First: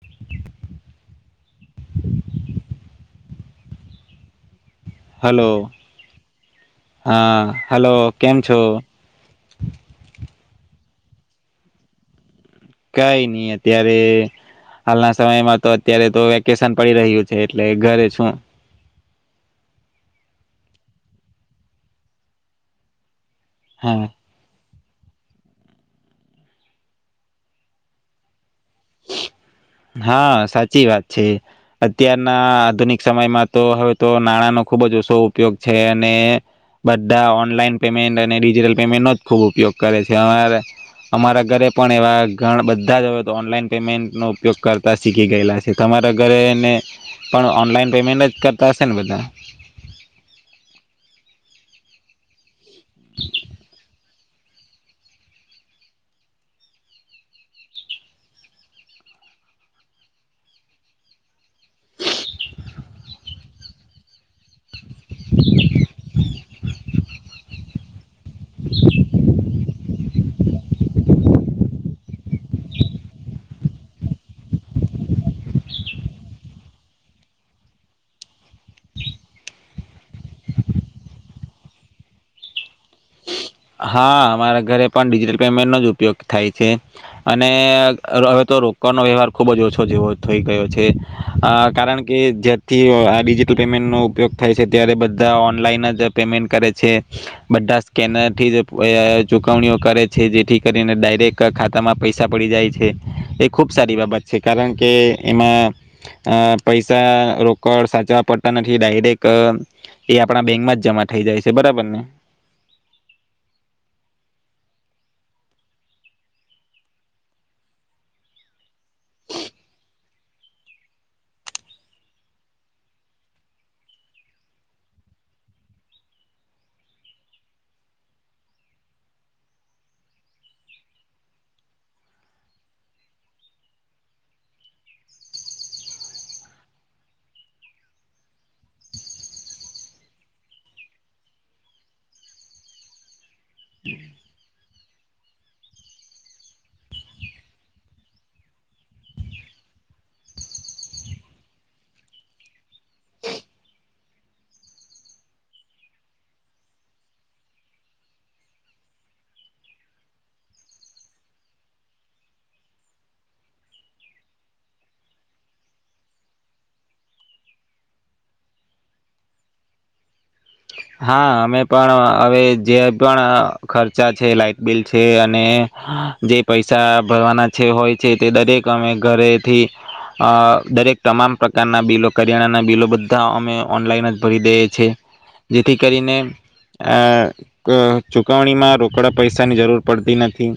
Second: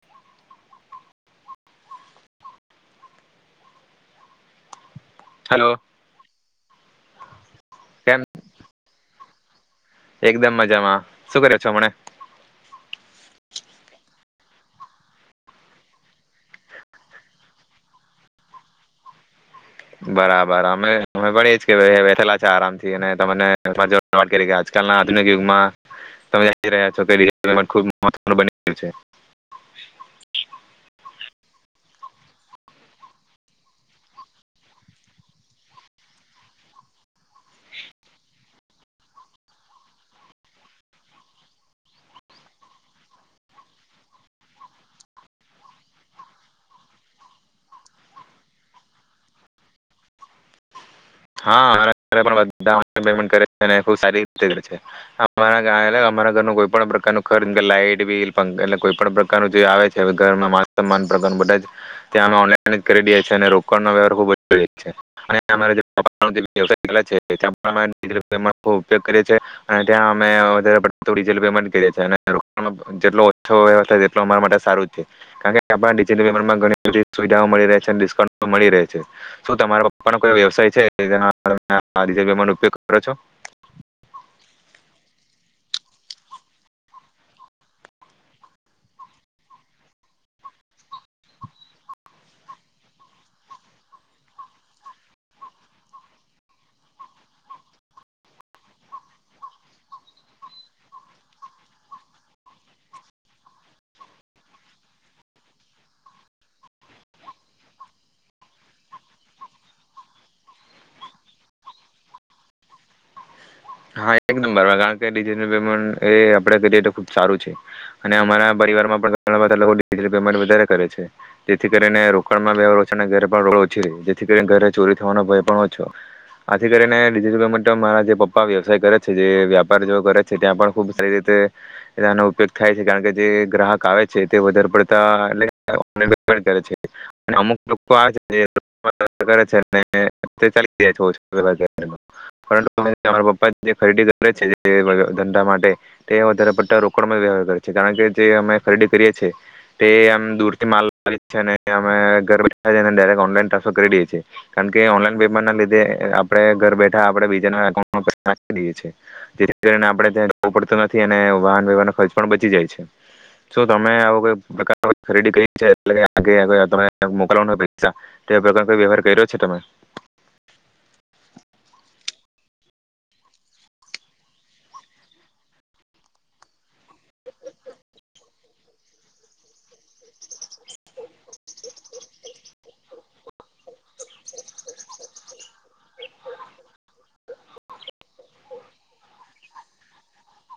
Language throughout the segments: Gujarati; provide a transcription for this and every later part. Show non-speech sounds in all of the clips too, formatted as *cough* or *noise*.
*inaudible* હલો. હા. હલો કેમ છો. એકદમ મજામાં શું કર્યો છો હમણા. કઈ નઈ અત્યારે હાલના સમયમાં તો અત્યારે તો વેકેશન પડી રહ્યું છે એટલે ઘરે શું. બરાબર અમે અમે ભ કે ભ બેઠેલા છે આરામથી અને હા *unintelligible* આધુનિક યુગમાં તમે *unintelligible* રહ્યા છો *unintelligible* હા સાચી વાત છે. અત્યારના આધુનિક સમયમાં તો હવે તો નાણાંનો ખુબ જ ઓછો ઉપયોગ છે અને બધા ઓનલાઈન પેમેન્ટ અને ડિજિટલ પેમેન્ટ નો જ ખૂબ ઉપયોગ કરે છે અમારા ઘરે પણ એવા ઘ બધા જ હવે તો ઓનલાઈન પમે ન ઉપયોગ કરતા શીખી ગયેલા છે તમારા ઘરેને પણ ઓનલાઈન પેમેન્ટ જ કરતા હશે ને બધા. હા ઘન્ટ કરે છે સારી રીતેે અમારા ઘર કોઈ પણ પ્રકારનુંર્ લાઈટ બિલ એટલે કોઈ પણ પ્રકારનું જે આવે છે ઘર મામાન પ્રકાર બધા જ ત અમે ઓલાન જ કરી દ છ અને રોકણ ન વવહાર ખબ છે. અને અરે. વ્યાય છે. એમાં બ ઉપયોગ કરે છે. ત્યાં અમેલ પેમેન્ટ કરી જેલો ઓછોાય તેલો અમારા માટે સારું છે કારણ કે આપટલેમેન્ટમાં ઘણી બધી સુવિધાઓ મળી છે ડિસ્કાઉન્ટ મળી રહે છે શું તમારા પપ્પાનો કોઈ વ્યવસાય ત આનો ઉપયોગ કરો છો. હા અમારા ઘરે પણ ડિજિટલ પેમેન્ટનોો જ ઉપયોગ થાય છે અને હવે તો રોકડનો વ્યવહાર ખુબ જ ઓછો જેવો થઈ ગયો છે કારણ કે જે્યારથી ડિજિટલ પેમેન્ટનોો ઉપયોગ થાય છે ત્યારે બધા ઓનલાઈન જ પેમેન્ટ કરે છે બધા સ્કેનર ચુકવણીઓ કરે છે જેથી કરીને ડાયરેક્ટ ખાતામાં પૈસા પડી જાય છે એ ખુબ સારી બાબત છે કારણ કે એમાં પૈસા રોકડ સાચવા પડતા નથી ડાયરેક્ટ એ આપણા બેંકમાં જ જમા થઈ જાય છે બરાબર ને. હા કારણ કેટલ પેમેન્ટ એ આપડે કરીએ તો ખુબ સારું છે અને અમારા પરિવારમાં પણ ઘાન્ટ વધ કરે છે જેથી કરીને રોકડમાં ઘો ઓછી જેથી કરી ઘરે ચોરી થવાનો ભય પણ ઓછો આથી કરીને પેમેન્ટરા જે વ્યવસાય કરે છે જે વ્યાપાર જે કરે છે ત્યાં પણ ખુબ સારી રીતેનો ઉપયોગ થાય છે કારણ કે જે ગ્રાહક આવે છે તે વધારે પડતા એટે છે અમુક લોકો આવે છેે જાય છે. ્ જે ખરીદી કરે છે ધંધા માટે તે વધારે પડતા રોકડ વ્યવહાર કરે છે કારણ કે જે અમે ખરીદી કરીએ છેએ તે આમ દૂર થી માલ અને અ ઘાક ઓનલાન ટ્રાન્સફર કરી દેએ છીએ કારણ કે ઓનલાઈન પેમેન્ટ ના લીધે આપણે ઘર બેઠા આપ બીજાના. નાખી દએ છી જેથી કરીને આપણે ત્યાં જવું પડતું નથી અને વાહન વ્યવહાર ન ખર્ચ પણ બચી જાય છે શ તમે આવ કોઈ પ્રકાર ખરીદી કરી છે એ મોકલવા હો પૈસા તે પ્રકારનો કોઈ વ્યવહાર કર્યો છે તમે. હા અમે પણ હવે જે પણ ખર્ચા છે લાાઈટ બિલ છે અને જે પૈસા ભરવાના છે હોય છે, તે દરેક અમે ઘરેથી દરેક તમામ પ્રકારના બિલો કરિયાણાના બિલો બધા અમે ઓનલાઈન જ ભરી દઈએ છે. જેથી કરીને અ ચૂકવણીમા રોકડા પૈસાની જરૂર પડતી નથી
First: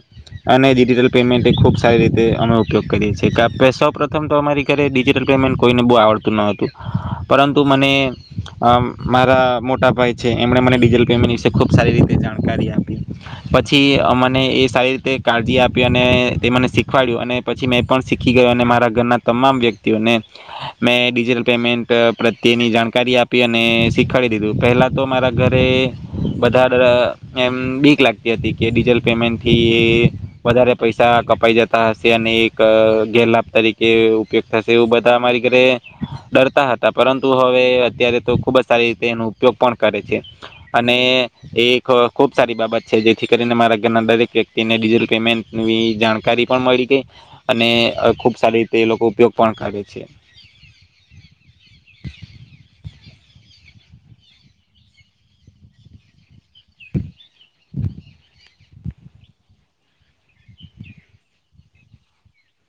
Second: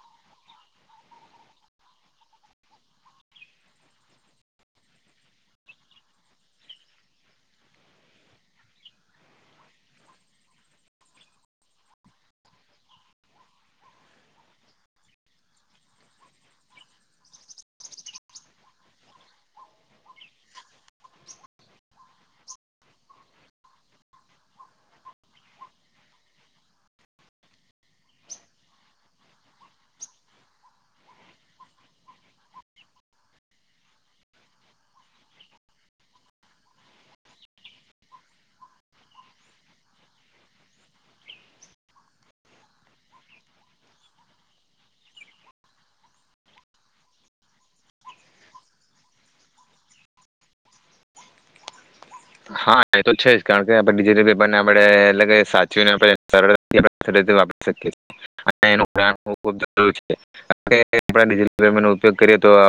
અને ડિજિટલ પેમેન્ટ એ ખૂબ સારી રીતે અમે ઉપયોગ કરીએ છીએ, કે સૌ પ્રથમ તો અમારી ઘરે ડિજિટલ પેમેન્ટ કોઈને બહુ આવડતું ન હતું પરંતુ મને મારા મોટ ટા ભાઈ છે એમણે મને ડિજિટલ પેમેન્ટ વિશે ખુબ સારી રીતે જાણકારી આપી પછી, મને એ સારી રીતે કાળજી આપી અને એ મને શીખવાડ્યું અને પછી મેં પણ શીખી ગયો અને મારા ઘરના તમામ વ્યક્તિઓને મેં ડિજિટલ પેમેન્ટ પ પ્રત્યેની જાણકારી આપી અને શીખવાડી દીધી. પહેલા તો મારા ઘરે બધા અ એમ બીક લાગતી હતી કે ડિજટલ પેમેન્ટથી વધારે પૈસા કપાઈ જતા હશે અને એક ગેરલાભ તરીકે ઉપયોગ થશે એવું બધા મારી ઘરે ડરતા હતા, પરંતુ હવે અત્યારે તો ખુબ જ સારી રીતે એનું ઉપયોગ પણ કરે છે અને એ એક ખુબ સારી બાબત છે જેથી કરીને મારા ઘરના દરેક વ્યક્તિને ડિજટલ પેમેન્ટની જાણકારી પણ મળી ગઈ અને ખુબ સારી રીતે એ લોકો ઉપયોગ પણ કરે છે. હા એ તો છે જ કારણ કે આપણે ડિજિટલ પેપર ને આપડે એગ સાચીવીને આપડે. સરળ *unintelligible* ઉપગ કરીએ તો *unintelligible*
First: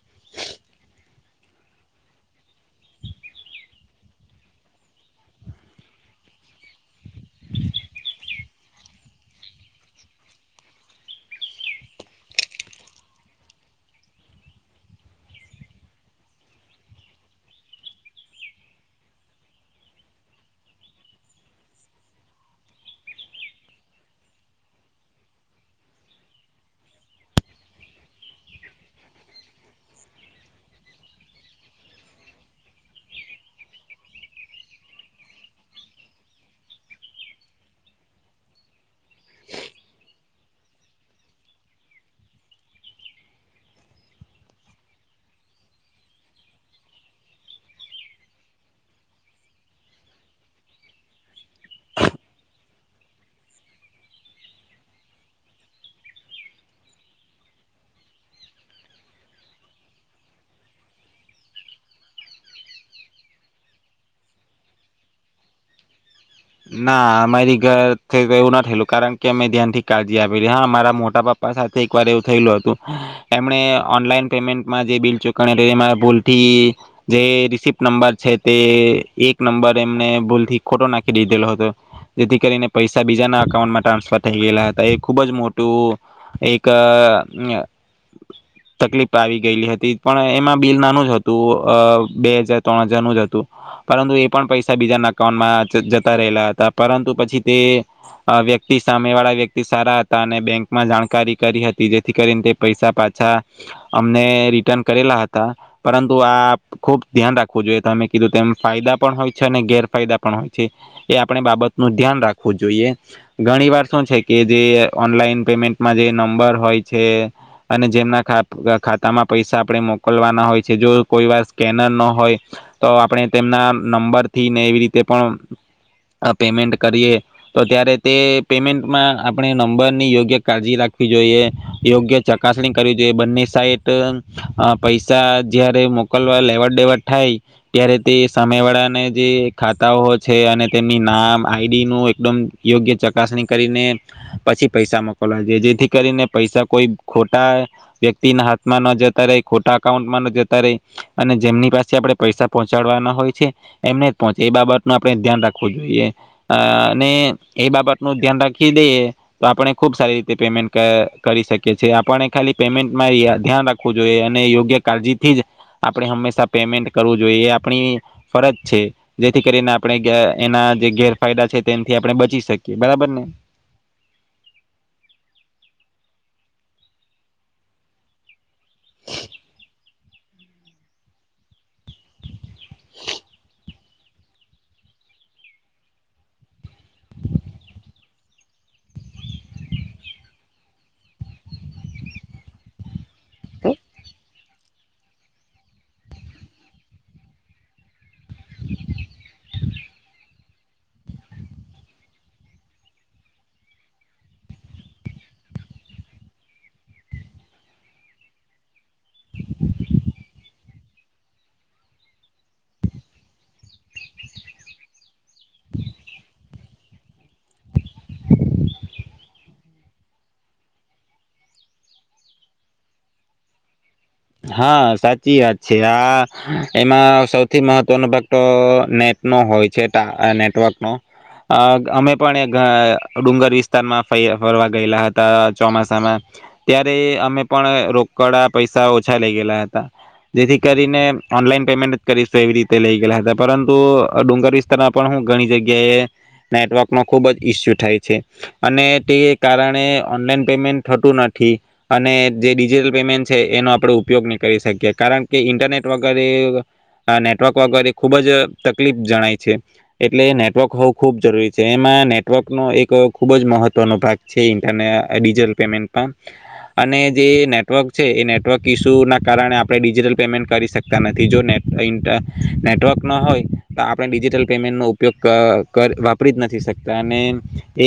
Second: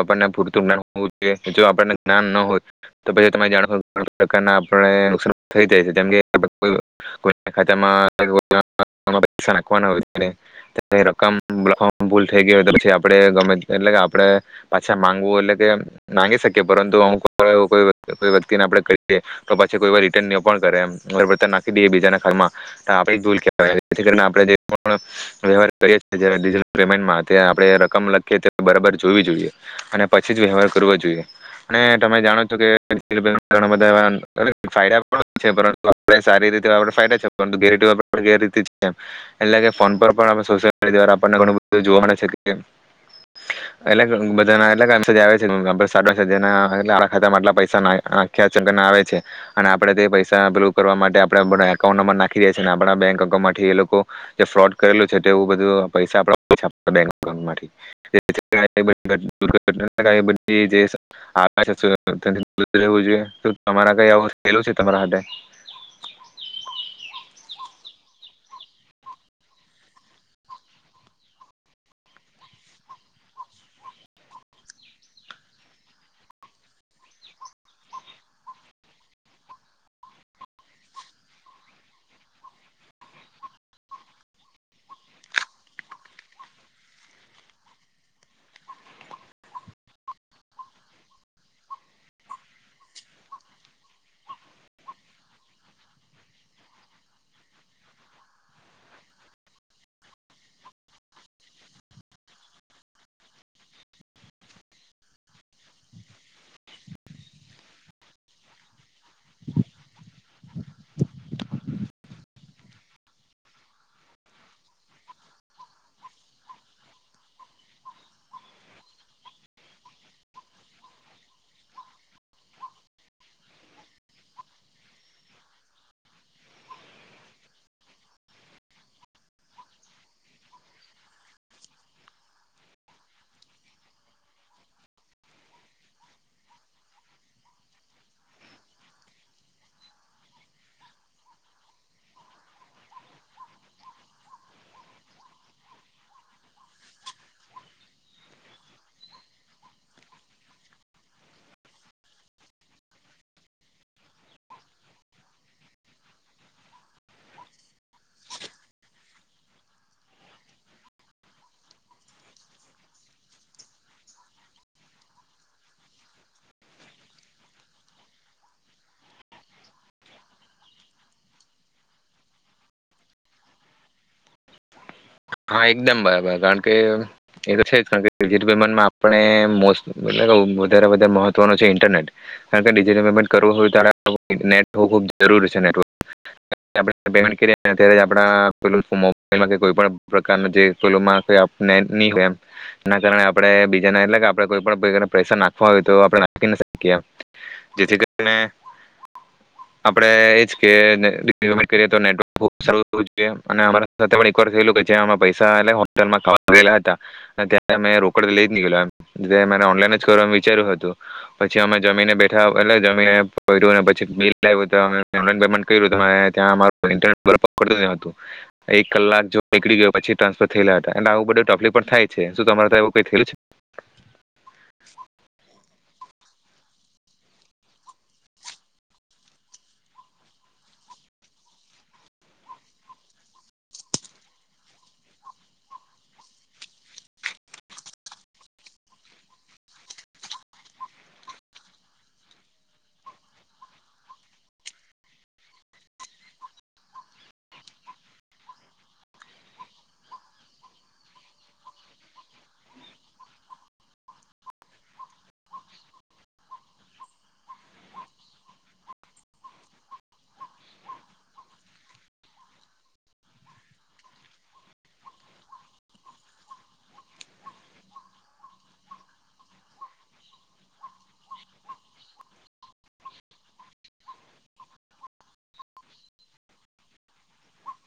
જોઈએ જો આપને જ્ઞાન ન હોય તો પછી જાણ. *unintelligible* થ જાય છે કે ખા હો રકમ ભૂલ થઈ ગ હોય પછી આપ ગમે એટલે આપણે પાછા માંગવું એટલે કે મામાંગી શકીએ પરંતુ વ્યક્તિને આપ. પછી કોઈ વાપર રિટર્ન ન પણ કરે એમ નાખી દઈએ બીજાના ખાતામાં આપ ભૂલવાણે *unintelligible* વ્યવાર કરીેન્ટમાં આપણે રકમ લખીએ બરાબર જોવી જોઈએ, અને પછી જ વ્યવહાર કરવો જોઈએ અને તમે જાણો છો કે *unintelligible* સારી રીદા એટલે ફોન પર જોવા મળે છેટધાલા પૈસાખ. આવે છે અને આપણેે તે પૈસા ભલું કરવા માટે આપ એકાઉન્ટ નંબર નાખીએ છે. આપણા બેંક એકાઉન્ટ માંથી એ લોકો જે ફ્રોડ કરેલું છે એવુ બધ *unintelligible* પૈસાઉથી જોઈ. તમારા કઈ આવું થયેલું છે તમારા હાથે? ના અમારી ઘર એવું ના થયેલું કારણ કે અમે ધ્યાન થી કાળજી આપલી, હા મારા મોટા પાપ્પા સાથે એક વાર એવું થયેલું હતું એમણે ઓનલાઈન પેમેન્ટમાં જે બિલ ચુકણી ભૂલથી જે રિસપ્ટ નંબર છે તે એક નંબર એમને ભૂલથી ખોટો નાખ દીધેલો હતો જેથી કરીને પૈસા બીજાના અકાઉન્ટમાં ટ્રાન્સફર થઈ ગયલા હતા એ ખુબ જ મોટું એક તકલીફ આવી ગયેલી હતી પણ એમાં બિલ નાનું જ હતું બે હજાર ત્રણ હજારનું જ હતું પરંતુ એ પણ પૈસા બીજાના અઉન્ટમાં જ રહેલા હતા પરંતુ પછી તે વ્યક્તિ સામે વાળા વ્યક્તિ સારા હતા અને બેંકમાં જાણકારી કરી હતી જેથી કરીને તે પૈસા પાછા અમને રિટર્ન કરેલા હતા, પરંતુ આ ખુબ ધ્યાન રાખવું જોઈએમે કીધું તેમ ફાયદા પણ હોય છે અને ગેરફાયદા પણ હોય છે. એ આપણે બાબતનું ધ્યાન રાખવું જોઈએ, ઘણી વાર શું છે કે જે ઓનલાઈન પેમેન્ટમાં જે નંબર હોય છે અને જેમના ખાતામાં પૈસા આપણે મોકલવાના હોય છે જો કોઈ વાર સ્કેનર ન હોય તો આપણે તેમના નંબરથીને એવી રીતે પણ. પેમેન્ટ કરીએ તો ત્યારે તે પેમેન્ટમાં આપણે નંબરની યોગ્ય કાળજી રાખવી જોઈએ, યોગ્ય ચકાસણી કરવી જોઈએ બંને સાઈટ પૈસા જયારે મોકલવા લેવડ દેવડ થાય ત્યારે તે સામે વાળાને જે ખાતાઓ. અને તેમની નામ આઈડી નું એકદમ યોગ્ય ચકાસણી કરીને પછી પૈસા મોકલવા જોઈએ, જેથી કરીને પૈસા કોઈ ખોટા વ્યક્તિ ના હાથમાં ન જતા રહે ખોટા અકાઉન્ટમાં ન જતા રહે અને જેમની પાસે આપણે પૈસા પહોંચાડવાના હોય છે એમને જ પહોંચે એ બાબત આપણે ધ્યાન રાખવું જોઈએ અને એ બાબતનું ધ્યાન રાખી દઈએ તો આપણે ખુબ સારી રીતે પેમેન્ટ કરી શકીએ છીએ, આપણે ખાલી પેમેન્ટમાં ધ્યાન રાખવું જોઈએ અને યોગ્ય કાળજીથી જ આપણે હંમેશા પેમેન્ટ કરવું જોઈએ એ આપણી ફરજ છે જેથી કરીને આપણે એના જે ગેરફાયદા છે તેથી આપણે બચી શકીએ બરાબર ને. હા એકદમ બરાબર કારણ કે એ તો છે જ કારણ કે ડિજિટલ પેમેન્ટમાં આપણે મોસ્ટ વધારે વધારે મહત્વનો છે ઇન્ટરનેટ કારણ કે ડિજિટલ પેમેન્ટ કરવું હોય તો નેટ હોવું ખૂબ જરૂરી છે નેટવર્ક આપણે પેમેન્ટ કરીએ અ્યારે આપણા પે મોબલમાં કે કોઈ પણ પ્રકાર ન જેલો હશે આપણે ની મેળ એમ ઘણાય આપડે બીજા ને એટલે આપ કોઈ પણ પ્રકાર પૈસા નાખવા હોય તો આપણે નાખી શકીએ જેથી કરી અને આપડે એ જ કે ને નેટવર્ક બવ સારું જોઈએ અને અમારા સાથે પણ એક વાર થયેલું કે પૈસા એટ હોલમાં કેલા હતા ત અમે રોકડ લઈ જ નીકળ ઓનલાઈન જ કરવા વિચાર્યું હતું પછી અમે જમીને બેઠા એટલે જમીને પ્યું પછી બિલ્યું અમે ઓનલાઈન પેમેન્ટ કર્યું ત્યાં અમારું ન્ટરનેટ બર પકડતું ન હતું એક કલાક જો નીકળી ગયો પછી ટ્રાન્સફર થયેલા હતા અને આવું બધું તફલી પણ થાય છે શું તમારે સાથે એવુ કાય થયેલું છે. હા સાચી વાત. છે આ એમાં સૌથી મહત્વનો ભાગ તો નેટ નો હોય છે નેટવર્ક નો અમે પણ એક ડુંગર વિસ્તારમાં ફ ફરવા ગયેલા હતા ચોમાસામાં ત્યારે અમે પણ રોકડા પૈસા ૈ ઓછા લઈ ગયલા હતા જેથી કરીને ઓનલાઈન પેમેન્ટ જ કરીશ એવી રીતે લઈ ગયલા હતા પરંતુ ડુંગર વિસ્તારમાં પણ હું ઘણી જગ્યાએ નેટવર્ક ન ખુબ જ ઈસ્યુ થાય છે અને તે કારણે ઓનલાઈન પેમેન્ટ થતું નથી અને જે ડીઝલ પેમેન્ટ છે એનો આપણે ઉપયોગ નહી કરી શકીએ કારણ કે ઇન્ટરનેટ વગરે નેટવર્ક વગરે ખૂબ જ તકલીફ જણાય છે એટલે નેટવર્ક હોવું ખૂબ જરૂરી છે એમાં નેટવર્કનો એક ખૂબ જ મહત્ત્વનો ભાગ છે ઇન્ટરને ડિજિટલ પેમેન્ટમાં અને જે નેટવર્ક છે એ નેટવર્ક ઇસ્યુના કારણે આપણે ડિજિટલ પેમેન્ટ કરી શકતા નથી જો નેટ ઇન્ટ નેટવર્ક ન હોય તો આપણે ડિજિટલ પેમેન્ટનો ઉપયોગ વાપરી જ નથી શકતા અને એ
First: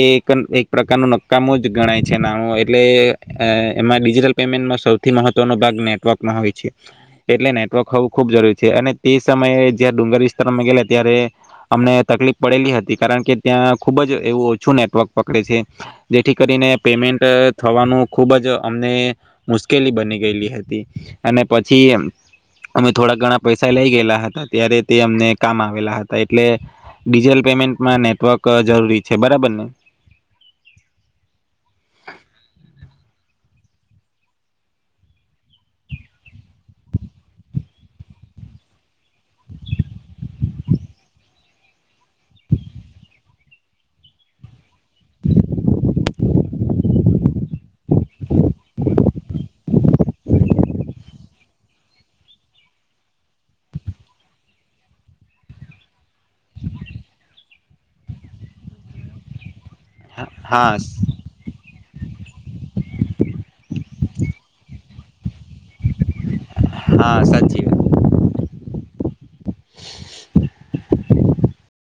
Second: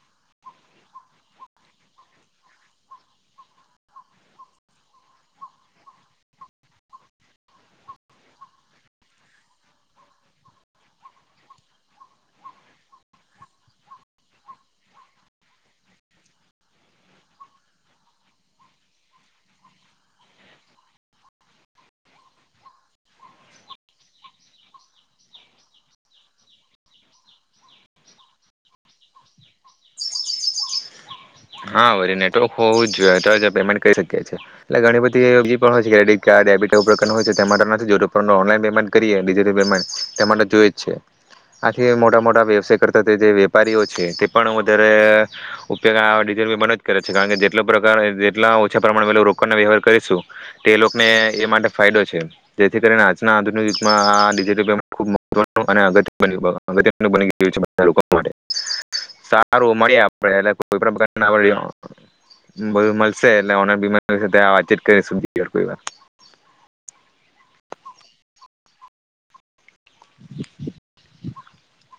એક પ્રકારનું નક્કામું જ ગણાય છે નાનું એટલે એમાં ડિજિટલ પેમેન્ટમાં સૌથી થી મહત્વનો ભાગ નેટવર્ક ના હોય છે એટલે નેટવર્ક હોવું ખૂબ જરૂરી છે અને તે સમયે જ્યા ડુંગર વિસ્તારમાં ગેલા ત્યારે અમને તકલીફ પડેલી હતી કારણ કે ત્યાં ખુબ જ એવું ઓછું નેટવર્ક પકડે છે જેથી કરીને પેમેન્ટ થવાનું ખૂબ જ અમને મુશ્કે ઉકેલી બની ગયેલી હતી અને પછી અમે થોડા ઘણા પૈસા લઈ ગયેલા હતા ત્યારે તે અમને કામ આવેલા હતા એટલે ડિજિટલ પેમેન્ટમાં નેટવર્ક જરૂરી છે બરાબર ને. હા વરી નેટવર્ક હોવું જ જોઈએ તો જ પેમેન્ટ કરી શકીીએ એટલે ઘણી બધી હોય છેડટ કાર્બટ પ્રકારનું હોય છે તે માટે નથી ઓનલાઈન પેમેન્ટ કરીએિજટલ પેમેન્ટ તે માટે જોઈ જ છે આથી મોટા મોટા વ્યવસાય કરતા જે વેપારીઓ છે તે પણ વધારે ઉપયોગ બંધ જ કરે છે કારણ કે જેટ પ્રકાર જેટલા ઓછા પ્રમાણ રોકાણ વ્યવહાર કરીશું તે લોકોને એ માટે ફાયદો છે જેથી કરીને આજના આધુનિક ગામ માટે સારું મળ્યા આપડે એટલે હા કોઈ પણ *inaudible* બધું મળશે એટલે ઓલા બીમારી *inaudible* વાતચીત કરી સુધી વા હા સાચી *inaudible* *inaudible*